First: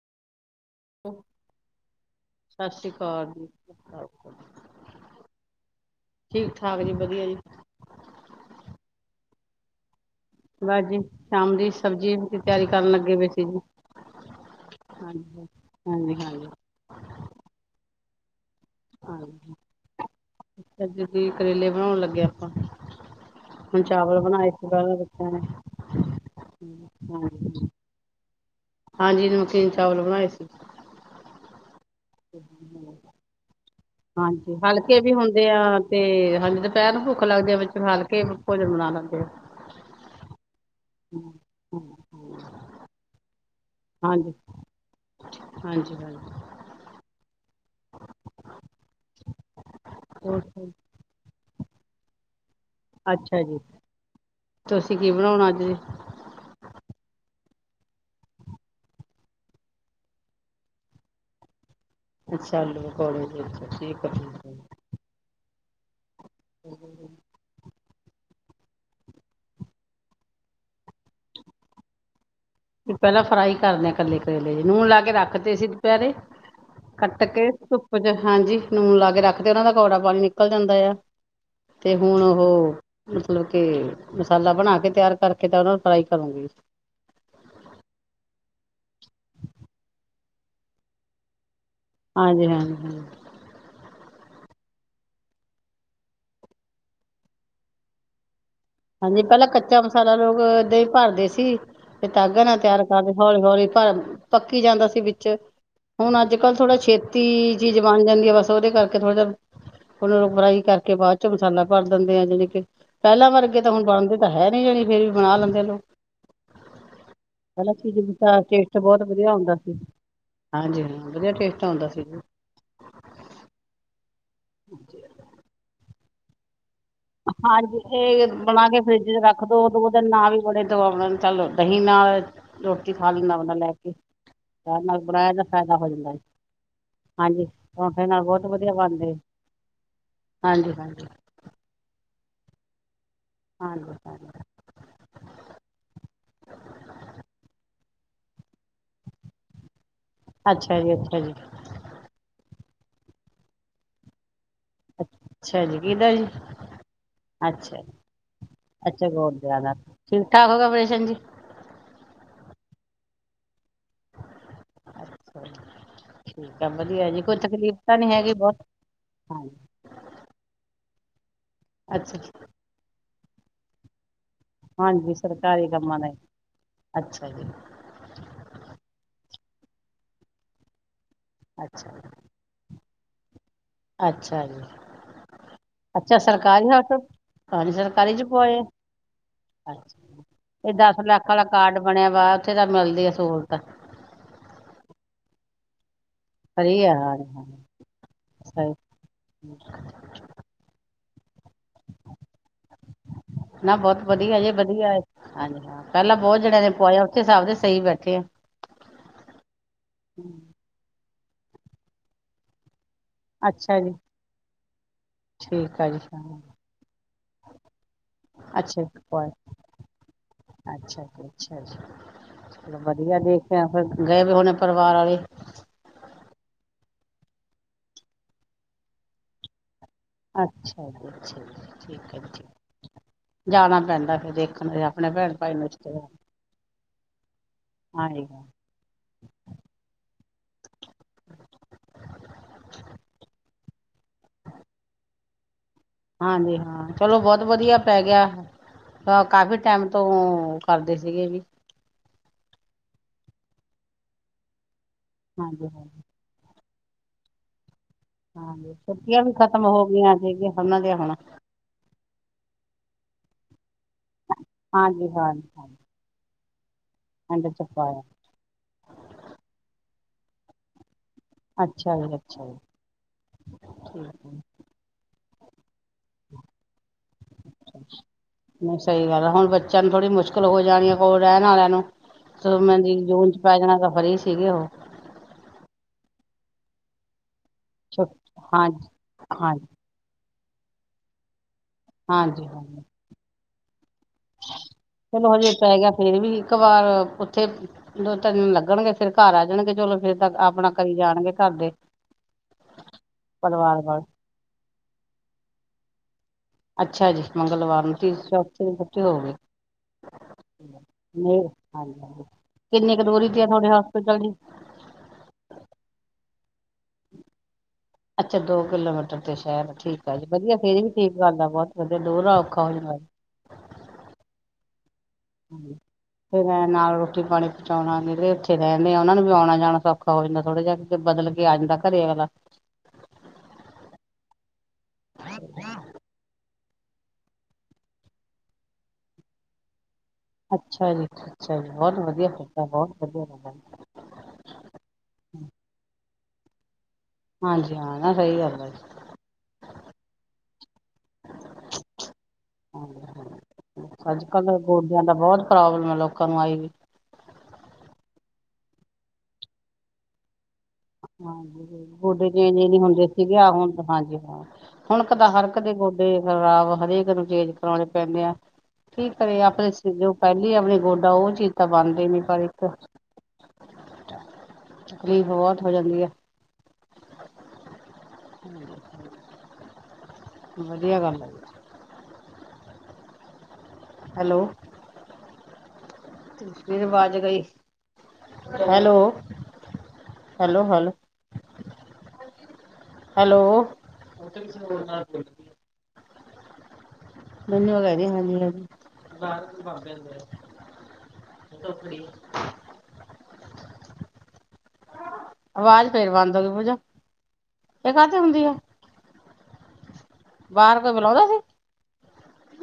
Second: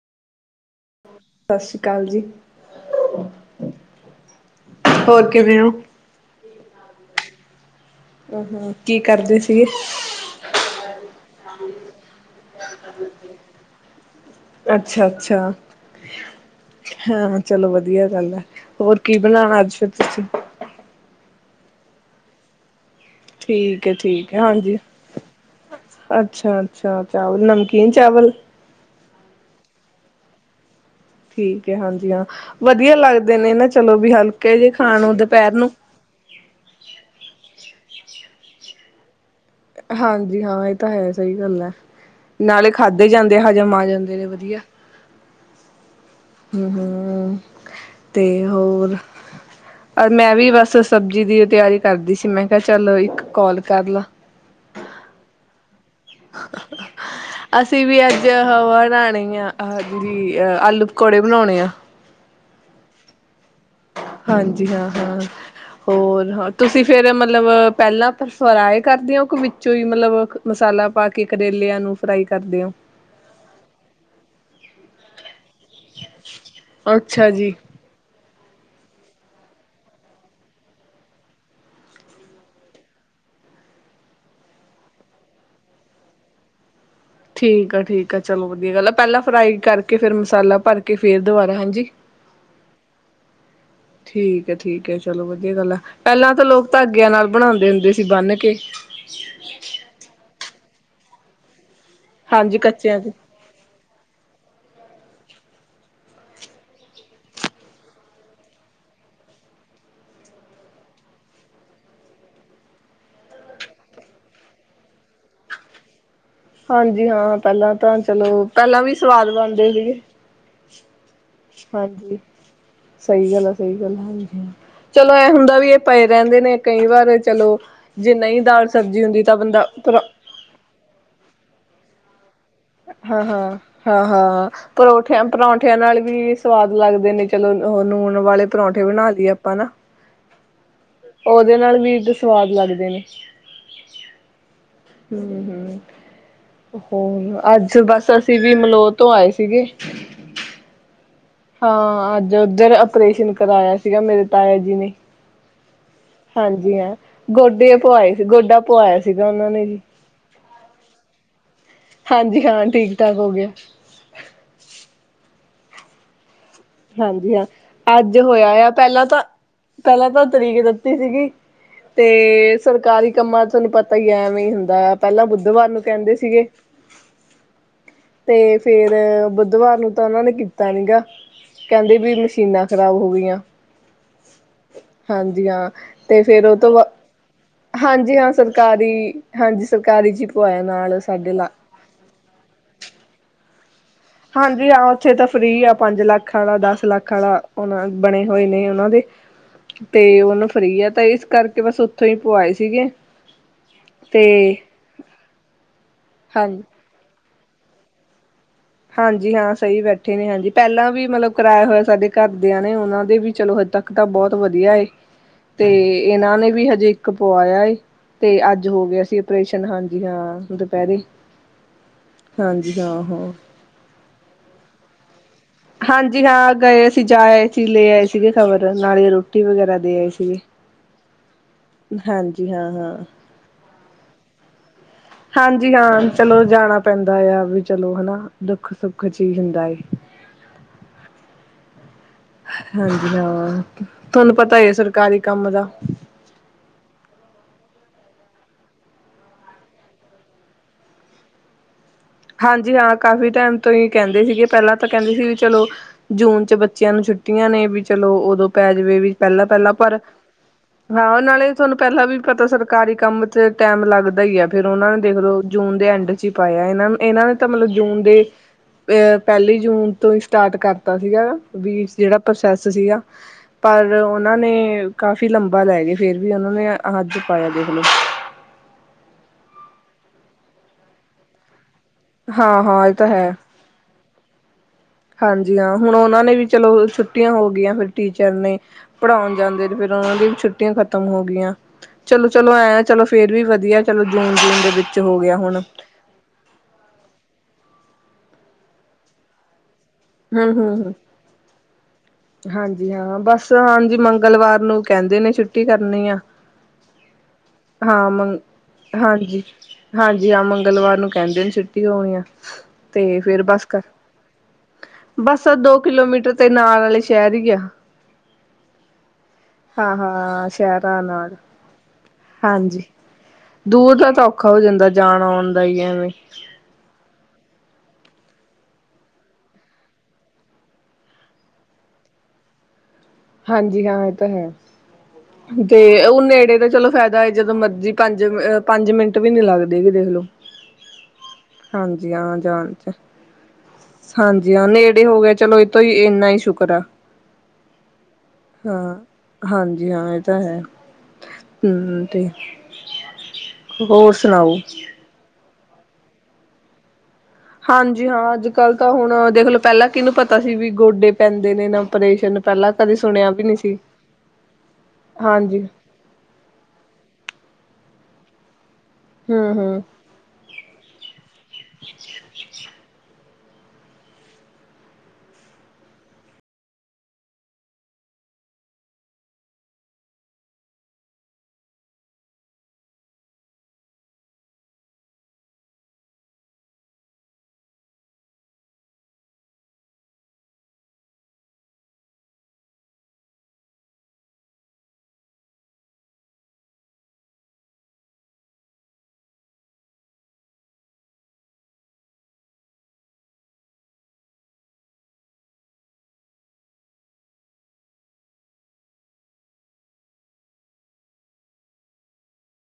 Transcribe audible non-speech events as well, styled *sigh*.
Hello, ਸਤਿ ਸ਼੍ਰੀ ਅਕਾਲ ਜੀ। ਸਸ ਸੀ ਕਾਲ ਜੀ। ਹੋਰ ਕਿਵੇਂ ਓ? ਠੀਕ ਠਾਕ ਜੀ ਵਧੀਆ ਜੀ। ਹੂੰ ਹੂੰ, ਕੀ ਕਰਦੇ ਸੀਗੇ? ਬਸ ਜੀ ਸ਼ਾਮ ਦੀ ਸਬਜ਼ੀ ਦੀ ਤਿਆਰੀ ਕਰਨ ਲੱਗੇ ਪਏ ਸੀ ਜੀ। ਅੱਛਾ ਅੱਛਾ। ਹਾਂਜੀ ਹਾਂਜੀ ਹਾਂਜੀ ਹਾਂ ਚਲੋ ਵਧੀਆ ਗੱਲ ਐ, ਹੋਰ ਕੀ ਬਣਾਣਾ ਅੱਜ ਫਿਰ ਤੁਸੀਂ? ਅੱਜ ਅਸੀਂ ਕਰੇਲੇ ਬਨਾਉਣ ਲੱਗੇ ਆਪਾਂ। ਹੁਣ ਠੀਕ ਐ ਚਾਵਲ ਠੀਕ ਐ ਬਣਾਏ ਸੀ ਹਾਂਜੀ, ਪਹਿਲਾਂ ਬੱਚਿਆਂ ਨੇ ਅੱਛਾ ਅੱਛਾ ਚਾਵਲ ਨਮ ਹਾਂਜੀ। ਕੀਨ ਚਾਵਲ? ਹਾਂਜੀ ਨਮਕੀਨ ਚਾਵਲ ਬਣਾਏ ਸੀ। ਠੀਕ ਐ ਹਾਂਜੀ ਹਾਂ ਵਧੀਆ ਲੱਗਦੇ ਨੇ ਨਾ ਚਲੋ ਵੀ ਹਾਂਜੀ ਹਲਕੇ ਜੇ ਖਾਣ ਵੀ ਨੂੰ ਹੁੰਦੇ ਦੁਪੈਰ ਆ ਨੂੰ। ਤੇ ਹਾਂਜੀ ਦੁਪੈਰ ਨੂੰ ਭੁੱਖ ਲੱਗਦੀ ਆ ਵਿੱਚ ਹਲਕੇ ਭੋਜਨ ਬਣਾ ਲੈਂਦੇ ਆ। ਹਾਂਜੀ ਹਾਂ ਏ ਤਾਂ ਹੈ ਸਈ ਗੱਲ ਐ, ਨਾਲੇ ਖਾਧੇ ਜਾਂਦੇ ਹਜ਼ਮ ਆ ਜਾਂਦੇ ਨੇ ਹਾਂਜੀ, ਵਧੀਆ। ਹਾਂਜੀ ਹਾਂਜੀ। ਹੂੰ ਹੂੰ ਤੇ ਹੋਰ? ਮੈਂ ਹੋਰ ਵੀ ਬਸ ਸਬਜ਼ੀ ਦੀ ਤਿਆਰੀ ਕਰਦੀ ਸੀ ਮੈਂ ਕਿਆ ਚਲ ਇੱਕ ਅੱਛਾ ਜੀ ਕੋਲ ਕਰਲਾ। ਤੁਸੀਂ ਕੀ ਬਣਾਉਣਾ ਅੱਜ ਜੀ? *unintelligible* ਅਸੀਂ ਵੀ ਅੱਜ ਓ ਬਣਾਣੀ ਆ ਆ ਜਿਹੜੀ ਅਹ ਆਲੂ, ਪਕੌੜੇ ਬਣਾਉਣੇ ਆ। ਅੱਛਾ ਆਲੂ, ਪਕੌੜੇ ਜੀ ਅੱਛਾ। ਹਾਂਜੀ ਹਾਂ ਹਾਂ, ਹੋਰ ਤੁਸੀਂ ਫੇਰ ਮਤ ਲਬ ਪੈਲਾਂ ਆਪ ਫਰਾਈ ਕਰਦੇ ਓ ਕਿ ਵਿੱਚੋਂ ਈ ਮਤਲਬ ਮਸਾਲਾ ਪਾ ਕੇ ਕਰੇਲਿਆਂ ਨੂੰ ਫਰਾਈ ਕਰਦੇ ਓ? ਪੈਲਾਂ ਫਰਾਈ ਕਰਦੇ ਆ ਕੱਲੇ ਕਰੇਲੇ ਨੂੰ ਲੂਣ ਲਾ ਕੇ ਰੱ ਰੱਖਤੇ ਤੇ ਸੀ ਦੁਪੈਰੇ, ਕੱਟ ਅੱਛਾ ਕੇ ਜੀ। ਧੁੱ ਧੁੱਪ ਚ ਹਾਂਜੀ ਲੂਣ ਲਾ ਕੇ ਰੱਖਤੇ ਓਨਾਂ ਦਾ ਕੌੜਾ ਪਾਣੀ ਨਿਕਲ ਜਾਂਦਾ ਆ। ਤੇ ਹੁਣ ਓਹ ਮਤਲਬ ਕੇ ਮਸਾਲਾ ਬਣਾ ਕੇ ਤਿਆਰ ਕਰਕੇ ਤਾਂ ਉਨਾਂ ਨੂੰ ਫਰਾਈ ਕਰੂੰਗੀ। ਠੀਕ ਆ ਠੀਕ ਆ ਚਲੋ ਵਧੀਆ ਗੱਲ ਆ ਪੈਲਾਂ ਫਰਾਈ ਕਰਕੇ ਫਿਰ ਮਸਾਲਾ ਭਰ ਕੇ ਫੇਰ ਦੁਬਾਰਾ ਹਾਂਜੀ। ਹਾਂਜੀ ਹਾਂਜੀ ਹਾਂਜੀ। *inaudible* ਠੀਕ ਐ ਠੀਕ ਐ ਚਲੋ ਵਧੀਆ ਗੱਲ ਐ, ਪੈਲਾਂ ਤਾਂ ਲੋਕ ਧਾਗਿਆਂ ਨਾਲ ਬਣਾਂਦੇ ਹੁੰਦੇ ਸੀ ਬੰਨ ਕੇ। ਹਾਂਜੀ, ਪੈਲਾਂ ਕੱਚਾ ਮਸਾਲਾ ਲੋਕ ਏਦਾਂ ਈ ਭਰਦੇ ਸੀ। ਤੇ ਧਾਗਾ ਹਾਂਜੀ ਨਾਲ ਤਿਆਰ ਕੱਚਿਆਂ ਦੀ ਕਰਦੇ, ਹੌਲੀ-ਹੌਲੀ ਪਰ ਪੱਕੀ ਜਾਂਦਾ ਸੀ ਵਿੱਚ। ਹੁਣ ਅੱਜ ਕੱਲ੍ਹ ਥੋੜਾ ਛੇਤੀ ਚੀਜ਼ ਬਣ ਜਾਂਦੀ ਐ ਬਸ ਓਦੇ ਕਰਕੇ ਥੋੜ੍ਹਾ ਜਾ ਓਨਾਂ ਨੂੰ ਫਰਾਈ ਕਰਕੇ ਬਾਦ ਚ ਮਸਾਲਾ ਭਰ ਦਿੰਦੇ ਆ ਜਾਣੀ ਕੇ ਪੈਲਾਂ ਵਰ ਵਰਗੇ ਤਾਂ ਹੁਣ ਬਣਦੇ ਤਾਂ ਹੈ ਨੀ ਜਾਣੀ ਫੇਰ ਵੀ ਬਣਾ ਲੈਂਦੇ ਲੋਕ। ਹਾਂਜੀ ਹਾਂ ਪੈਲਾਂ ਪਹਿਲਾਂ ਤਾਂ ਚੀਜ਼ ਦਾ ਚਲੋ ਟੇਸਟ ਪਹਿਲਾਂ ਵੀ ਬਹੁਤ ਸਵਾਦ ਵਧੀਆ ਹੁੰਦਾ ਬਣਦੇ ਸੀ। ਸੀਗੇ। ਹਾਂਜੀ ਹਾਂ ਵਧੀਆ ਟੇਸਟ ਆਉਂਦਾ ਸੀ ਜੀ। ਸਈ ਗੱਲ ਆ ਸਈ ਗੱਲ ਆ ਹਾਂਜੀ, ਚਲੋ ਐ ਹੁੰਦਾ ਵੀ ਏ ਪਏ ਰੈਂਦੇ ਨੇ ਕਈ ਵਾਰ। ਚਲੋ ਹਾਂਜੀ ਜੇ ਏ ਨਹੀਂ ਬਨਾ ਦਾਲ ਕੇ ਸਬਜ਼ੀ ਫਰਿੱਜ ਹੁੰਦੀ 'ਚ ਤਾਂ ਰੱਖ ਬੰਦਾ ਦੋ, ਦੋ ਪਰ ਦਿਨ ਨਾ ਵੀ ਵੜੇ ਤੋ *unintelligible* ਨੂੰ ਤਲ ਲੋ ਦਹੀਂ ਨਾਲ ਰੋਟੀ ਖਾ ਹਾਂ- ਲੈਂਦਾ ਬੰਦਾ ਹਾਂ ਲੈ ਕੇ ਹਾਂ- ਹਾਂ ਚਾਹ ਨਾਲ ਪਰੌਂਠਿਆਂ ਬਣਾਇਆ ਤਾਂ ਫਾਇਦਾ -ਪਰੌਂਠਿਆਂ ਹੋ ਨਾਲ ਜਾਂਦਾ ਹੈ ਵੀ ਸਵਾਦ ਲੱਗਦੇ ਨੇ ਹਾਂਜੀ ਚਲੋ ਓ ਪਰੌਂਠੇ ਨੂਣ ਨਾਲ ਵਾਲੇ ਬਹੁਤ ਵਧੀਆ ਪਰੌਂਠੇ ਬਣਾ ਬਣਦੇ ਲੀਏ ਆਪਾਂ ਨਾ। ਹਾਂਜੀ ਹਾਂਜੀ ਓਦੇ ਨਾਲ ਵੀ ਤੇ ਸਵਾਦ ਲੱਗਦੇ ਨੇ। ਹਾਂਜੀ ਹਾਂਜੀ ਹੂੰ ਹੂੰ ਹੋ ਆ ਅੱਜ ਬਸ ਅਸੀ ਵੀ ਮਲੋਰ ਤੋ ਆਏ ਸੀਗੇ। ਅੱਛਾ ਜੀ- ਅੱਛਾ ਜੀ। ਹਾਂ ਅੱਜ ਓਧਰ ਆਪਰੇਸ਼ਨ ਕਰਾਇਆ ਸੀਗਾ ਮੇਰੇ ਤਾਇਆ ਜੀ ਨੇ। ਅੱਛਾ ਜੀ ਕਿਹਦਾ ਜੀ ਹਾਂਜੀ ਹੈਂ ਗੋਡੇ ਅੱਛਾ ਪੁਆਏ ਸੀ, ਗੋਡਾ ਪੁਆਇਆ ਅੱਛਾ ਸੀਗਾ ਓਨਾਂ ਗੋਡਿਆਂ ਨੇ ਦਾ ਜੀ। ਠੀਕ ਠਾਕ ਹੋ ਗਿਆ ਪਰੇਸ਼ਨ ਜੀ? ਹਾਂਜੀ- ਹਾਂ, ਠੀਕ -ਠਾਕ ਹੋ ਗਿਆ। ਅੱਛਾ ਠੀਕ ਆ ਵਧੀਆ ਜੀ। ਹਾਂਜੀ ਕੋਈ ਹਾਂ ਤਕਲੀਫ਼ ਤਾਂ ਨੀ ਹੈਗੀ ਬੋਤ ਹਾਂਜੀ ਪੈਲਾਂ ਤਾਂ ਤਰੀਕ ਦਿੱਤੀ ਸੀਗੀ ਤੇ ਅੱਛਾ ਜੀ, ਸਰਕਾਰੀ ਕੰਮਾਂ 'ਚ ਥਾਨੂੰ ਪਤਾ ਈ ਐ ਐਵੇਂ ਈ ਹੁੰਦ ਆ ਹਾਂਜੀ ਪੈਲਾਂ ਸਰਕਾਰੀ ਬੁੱਧਵਾਰ ਨੂੰ ਕੰਮਾਂ ਦਾ ਕੈਂਦੇ ਸੀਗੇ ਅੱਛਾ ਜੀ ਤੇ ਫੇਰ ਬੁੱਧਵਾਰ ਨੂੰ ਤਾ ਓਨਾਂ ਨੇ ਕੀਤਾ ਨੀ ਗਾ। ਅੱਛਾ ਕੈਂਦੇ ਵੀ ਮਸ਼ੀਨਾਂ ਖ਼ਰਾਬ ਹੋ ਗੀਆਂ। ਅੱਛਾ ਜੀ ਹਾਂਜੀ- ਹਾਂ ਅੱਛਾ ਤੇ ਫੇਰ ਓ ਸਰਕਾਰੀ ਤੋ ਬਾ ਹੋਸਪਿਟਲ ਸਰਕਾਰੀ ਹਾਂਜੀ ਚ ਹਾਂ ਪਵਾਏ ਸਰਕਾਰੀ, ਹਾਂਜੀ ਸਰਕਾਰੀ ਅੱਛਾ ਚੀ ਪੁਆਇਆ ਨਾਲ ਸਾਡੇ ਲਾ ਓਥੇ ਤਾ ਮਿਲਦੀ ਆ ਸਹੂਲਤ। ਹਾਂਜੀ -ਹਾਂ ਓਥੇ ਤਾ ਫ੍ਰੀ ਆ ਪੰਜ ਲੱਖ ਖਾਣਾ ਫਰੀ ਦਸ ਆ ਲੱਖ ਹਾਂਜੀ ਆਲਾ ਹਾਂਜੀ ਓਨਾਂ ਬਣੇ ਹੋਏ ਨੇ ਸਹੀ ਓਨਾਂ ਦੇ ਤੇ ਓਨੂੰ ਫ੍ਰੀ ਆ ਤਾ ਏਸ ਕਰਕੇ ਬਸ ਓਥੋਂ ਈ ਪੁਆਏ ਸੀਗੇ ਨਾ ਬਹੁਤ ਤੇ ਵਧੀਆ ਜੀ ਵਧੀਆ ਹਾਂਜੀ -ਹਾਂ ਪੈਲਾਂ ਬੌਤ ਜਣਿਆਂ ਹਾਂਜੀ ਨੇ ਪੁਆ ਲੇ ਓਥੇ ਸਭ ਦੇ ਸ‌ਈ ਬੈਠੇ ਆ। ਹਾਂਜੀ ਹਾਂ, ਸ‌ਈ ਬੈਠੇ ਨੇ ਹਾਂਜੀ ਪੈਲਾਂ ਵੀ ਮਲਬ ਕਰਾਇਆ ਹੋਇਆ ਸਾਡੇ ਘਰਦਿਆਂ ਨੇ ਓਨਾਂ ਦੇ ਵੀ ਚਲੋ ਹਲੇ ਅੱਛਾ ਤੱਕ ਜੀ ਤਾ ਬੋਤ ਵਧੀਆ ਏ ਤੇ ਠੀਕ ਆ ਜੀ ਏਨਾਂ ਨੇ ਵੀ ਹਜੇ ਇੱਕ ਪੁਆਇਆ ਏ। ਤੇ ਅੱਜ ਅੱਛਾ ਹੋ ਜੀ ਗਿਆ ਸੀ ਪਵਾਏ ਅਪਰੇਸ਼ਨ ਹਾਂਜੀ ਹਾਂ ਦੁਪੈਰੀ। ਅੱਛਾ ਜੀ ਅੱਛਾ ਜੀ ਹਾਂਜੀ, ਆਹੋ। ਯਾ ਫੇਰ ਗਏ ਵੇ ਹੋਣੇ ਪਰਿਵਾਰ ਆਲੇ? ਹਾਂਜੀ, ਹਾਂ ਗਏ ਸੀ ਜਾ ਆਏ ਸੀ ਲੈ ਆਏ ਸੀਗੇ ਖ਼ਬਰ ਨਾਲੇ ਰੋਟੀ ਵਗੈਰਾ ਦੇ ਆਏ ਸੀ। ਅੱਛਾ ਜੀ, ਅੱਛਾ ਜੀ ਠੀਕ ਐ ਜੀ, ਹਾਂਜੀ ਹਾਂ ਠੀਕ ਹਾਂ ਜਾਨਾ ਪੈਂਦਾ ਫੇਰ ਦੇਖਨ ਹਾਂਜੀ, ਹਾਂ ਚਲੋ ਜਾਣਾ ਪੈਂਦਾ ਆ ਵੀ ਚਲੋ ਹਨਾ ਹਾਂਜੀ ਹਾਂ ਦੁੱਖ -ਸੁੱਖ ਕੁਛ ਵੀ ਹੁੰਦਾ ਏ। ਹਾਂਜੀ ਹਾਂ ਤਾਨੂੰ ਪਤਾ ਈ ਏ ਸਰਕਾਰੀ ਕੰਮ ਦਾ। ਹਾਂਜੀ, ਹਾਂ ਚਲੋ ਬੌਤ ਵਧੀਆ ਪੈ ਗਿਆ। ਤੋ ਕਾਫੀ ਟੈਮ ਤੋਂ ਕਰਦੇ ਸੀਗੇ ਵੀ। ਹਾਂਜੀ, ਹਾਂ ਕਾਫ਼ੀ ਟੈਮ ਤੋ ਈ ਕੈਂਦੇ ਸੀਗੇ ਪੈਲਾਂ ਤਾਂ ਕੈਂਦੇ ਸੀ ਵੀ ਚਲੋ ਹਾਂਜੀ ਹਾਂਜੀ ਜੂਨ' ਚ ਬਚ ਚਿਆਂ ਨੂੰ ਛੁੱਟੀਆਂ ਨੇ ਵੀ ਚਲੋ ਓਦੋਂ ਪੈ ਹਾਂਜੀ ਜਵੇ ਵੀ ਛੁੱਟੀਆਂ ਪੈਲਾ ਖਤਮ -ਪੈਲਾ ਹੋ ਪਰ ਗਈਆਂ ਸੀਗੀਆਂ ਉਹਨਾਂ ਦੀਆਂ ਹਾਂ ਹੁਣ ਓ ਨਾਲੇ ਤਾਨੂੰ ਪੈਲਾਂ ਵੀ ਪਤਾ ਸਰਕਾਰੀ ਕੰਮ 'ਚ ਟੈਮ ਲੱਗਦਾ ਈ ਆ ਫੇਰ ਓਨਾਂ ਨੇ ਹਾਂਜੀ ਦੇਖਲੋ ਹਾਂਜੀ ਹਾਂਜੀ ਜੂਨ ਦੇ ਐਂਡ 'ਚੀ ਪਾਇਆ। ਏਨਾਂ, ਏਨਾਂ ਨੇ ਤਾ ਅੰਡਰ ਚ ਮਲਬ ਜੂਨ ਪਾਇਆ ਦੇ ਅ ਪੈਲੀ ਜੂਨ ਤੋ ਈ ਸਟਾਰਟ ਕਰਤਾ ਸੀਗਾ ਨਾ ਵੀਸ ਅੱਛਾ ਜੀ ਜੇੜਾ ਅੱਛਾ ਜੀ ਪ੍ਰੋਸੈਸ ਸੀਗਾ। ਪਰ ਠੀਕ ਹੈ ਓਨਾਂ ਨੇ ਕਾਫ਼ੀ ਲੰਬਾ ਲੈ ਗੇ ਫੇਰ ਵੀ ਓਨਾਂ ਨੇ ਅੱਜ ਪਾਇਆ ਦੇਖਲੋ। ਨਈ ਸ‌ਈ ਗੱਲ ਹੈ। ਹੁਣ ਬੱਚਿਆਂ ਨੂੰ ਥੋੜੀ ਮੁਸ਼ਕਿਲ ਹੋ ਜਾਣੀ ਆ ਕੋਲ ਰੈਣ ਆਲੇ ਨੂੰ। ਸੂਰ ਹਾਂ ਹਾਂ ਇਹ ਮਈ, ਤਾਂ ਜੂਨ ਹੈ 'ਚ ਪੈ ਜਾਣਾ ਤਾਂ ਫਰੀ ਸੀਗੇ ਉਹ ਹਾਂਜੀ ਹਾਂ ਹੁਣ ਉਹਨਾਂ ਨੇ ਵੀ ਚਲੋ ਛੁੱਟੀਆਂ ਹੋ ਗਈਆਂ, ਫੇਰ ਛੁ ਟੀਚਰ ਨੇ ਹਾਂਜੀ ਪੜ੍ਹਾਉਣ ਹਾਂਜੀ ਜਾਂਦੇ ਨੇ ਫਿਰ ਨਨਾਣ ਦੀਆਂ ਛੁੱਟੀਆਂ ਖਤਮ ਹੋ ਗਈਆਂ, ਚਲੋ- ਹਾਂਜੀ ਚਲੋ ਹਾਂਜੀ ਐਂ ਚਲੋ ਫਿਰ ਵੀ ਵਧੀਆ ਚਲੋ, ਜੂਨ- ਜੂਨ ਦੇ ਵਿੱਚ ਹੋ ਗਿਆ ਹੁਨ ਫਿਰ ਵੀ ਇੱਕ ਵਾਰ ਉੱਥੇ ਦੋ- ਤਿੰਨ ਦਿਨ ਲੱਗਣਗੇ, ਫੇਰ ਘਰ ਆ ਜਾਣਗੇ, ਚਲੋ ਫਿਰ ਤਦ ਹੂੰ ਆਪਣਾ ਹੂੰ ਹੂੰ ਕਹੀ ਜਾਣਗੇ ਘਰ ਦੇ ਹਾਂਜੀ ਹਾਂ, ਬਸ ਪਰਿਵਾਰ ਹਾਂਜੀ ਵੱਲ ਮੰਗਲਵਾਰ ਨੂੰ ਕਹਿੰਦੇ ਨੇ ਛੁੱਟੀ ਕਰਨੀ ਆ ਅੱਛਾ ਜੀ ਮੰਗਲਵਾਰ ਨੂੰ ਹਾਂ ਤੀਸਰੇ ਮੰਗ, ਚੌਥੇ ਦਿਨ ਛੁੱਟੀ ਹੋਊਗੀ ਹਾਂਜੀ- ਹਾਂਜੀ। ਹਾਂ ਮੰਗਲਵਾਰ ਨੂੰ ਨਹੀਂ ਕਹਿੰਦੇ ਸੀ ਛੁੱਟੀਆਂ ਹਾਂਜੀ ਹੋਣੀਆ, ਹਾਂਜੀ ਕਿੰਨੀ ਕੁ ਤੇ ਦੂਰੀ ਫੇਰ ਆ ਬਸ ਤੁਹਾਡੇ ਕਰ ਹੋਸਪਿਟਲ ਦੀ ਬਸ ਦੋ ਕਿਲੋਮੀਟਰ ਤੇ ਨਾਲ ਵਾਲੇ ਸ਼ਹਿਰ ਹੀ ਗਿਆ ਅੱਛਾ ਦੋ ਕਿਲੋਮੀਟਰ ਤੇ ਸ਼ਹਿਰ ਹਾਂ ਠੀਕ ਆ ਜੀ, ਹਾਂ ਵਧੀਆ ਫਿਰ ਵੀ ਸ਼ਹਿਰਾਂ ਠੀਕ ਨਾਲ ਗੱਲ ਆ ਬਹੁਤ ਕਦੇ ਦੋਹਰਾ ਔਖਾ ਹੋ ਹਾਂਜੀ ਜਾਈਦਾ ਦੂਰ ਦਾ ਤਾਂ ਔਖਾ ਹੋ ਜਾਂਦਾ, ਜਾਣ-ਆਉਣ ਦਾ ਐਵੇਂ ਫਿਰ ਨਾਲ ਰੋਟੀ ਪਾਣੀ ਪਹੁੰਚਾਉਣਾ ਜਿਹੜੇ ਉੱਥੇ ਰਹਿੰਦੇ ਆ, ਉਹ ਨੂੰ ਵੀ ਆਉਣਾ ਜਾਣਾ ਸੌਖਾ ਹੋ ਜਾਂਦਾ ਥੋੜੇ ਜਿਹਾ ਵੀ ਫਿਰ ਬਦਲ ਕੇ ਆ ਜਾਂਦਾ ਘਰੇ ਵਾਲਾ ਹਾਂਜੀ ਹਾਂ ਐਹ ਤਾਂ ਹੈ, ਤੇ ਉਹ ਨੇੜੇ ਦਾ ਚਲੋ ਫਾਇਦਾ ਹੈ ਜਦੋਂ ਮਰਜੀ ਜੀ ਪੰਜ -ਪੰਜ ਮਿੰਟ ਵੀ ਨੀ ਲੱਗਦੇ, ਜੀ ਦੇਖਲੋ। ਅੱਛਾ ਜੀ। ਅੱਛਾ ਜੀ। ਬਹੁਤ ਹਾਂਜੀ ਵਧੀਆ ਹਾਂ ਕੀਤਾ, ਜਾਣ ਚ ਬਹੁਤ ਵਧੀਆ ਰਹਿੰਦਾ ਆ ਹਾਂਜੀ। ਹਾਂ, ਨੇੜੇ ਹੋ ਗਿਆ ਚਲੋ ਇਹ ਤੋਂ ਹੀ, ਐਨਾ ਹੀ ਸ਼ੁਕਰ ਆ ਹਾਂਜੀ ‌ਹਾਂ, ਨਾ ਸਹੀ ਗੱਲ ਆ ਜੀ ਹਾਂ, ਹਾਂਜੀ ਹਾਂ। ਇਹ ਤੇ ਹੈ। ਹਮ ਤੇ ਹਾਂਜੀ ਹੋਰ ਸੁਣਾਓ? ਤੁਹਾਡਾ ਬਹੁਤ ਪ੍ਰੋਬਲਮ ਐ ਲੋਕਾਂ ਨੂੰ ਆਈ ਵੀ ਹਾਂਜੀ। ਹਾਂ, ਅੱਜ- ਕੱਲ ਤਾਂ ਹੁਣ ਦੇਖ ਲਓ ਪਹਿਲਾਂ ਕੀਹਨੂੰ ਪਤਾ ਸੀ ਵੀ ਗੋਡੇ ਪੈਂਦੇ ਨੇ ਨਾ ਹਾਂਜੀ ਗੋਡੇ ਓਪਰੇਸ਼ਨ ਚੇੰਜ ਪਹਿਲਾਂ ਨੀ ਕਦੇ ਹੁੰਦੇ ਸੁਣਿਆ ਸੀਗੇ, ਵੀ ਨਹੀਂ ਹੁਣ ਸੀ ਹਾਂਜੀ ਹਾਂ, ਹੁਣ ਤਾਂ ਹਰ ਇਕ ਹਾਂਜੀ ਦੇ ਗੋਡੇ ਸਰੀਰ ਖਰਾਬ ਹਰੇਕ ਨੂੰ ਚੇਂਜ ਕਰਾਉਣੇ ਪੈਂਦੇ ਆ, ਕੀ ਕਰੇ ਹੂੰ ਆਪਣੇ ਹੂੰ ਸੀਜੋ ਪਹਿਲੀ ਆਪਣੇ ਗੋਡਾ ਉਹ ਚੀਜ਼ ਤਾਂ ਬਣਦੀ ਨੀ, ਪਰ ਇੱਕ ਤਕਲੀਫ ਬਹੁਤ ਹੋ ਜਾਂਦੀ ਆ ਹਮਮ ਵਧੀਆ ਗੱਲ ਐ। ਹੈਲੋ। ਫਿਰ, ਫੇਰ ਆਵਾਜ਼ ਗਈ ਹੈਲੋ, ਹੈਲੋ- ਹੈਲੋ। ਹੈਲੋ। ਮੈਂਨੂੰ ਕਹਿੰਦੀ ਮਲੀਆ ਦੀ, ਜਾ ਤੂੰ ਬਾਬਿਆਂ ਨੂੰ ਦੇ ਆ ਟੋਕਰੀ ਆਵਾਜ਼ ਫਿਰ ਬੰਦ ਹੋ ਗਈ ਪੂਜਾ, ਇਹ ਕਾਹਤੇ ਹੁੰਦੀ ਆ ਬਾਹਰ ਕੋਈ ਬੁਲਾਉਂਦਾ ਸੀ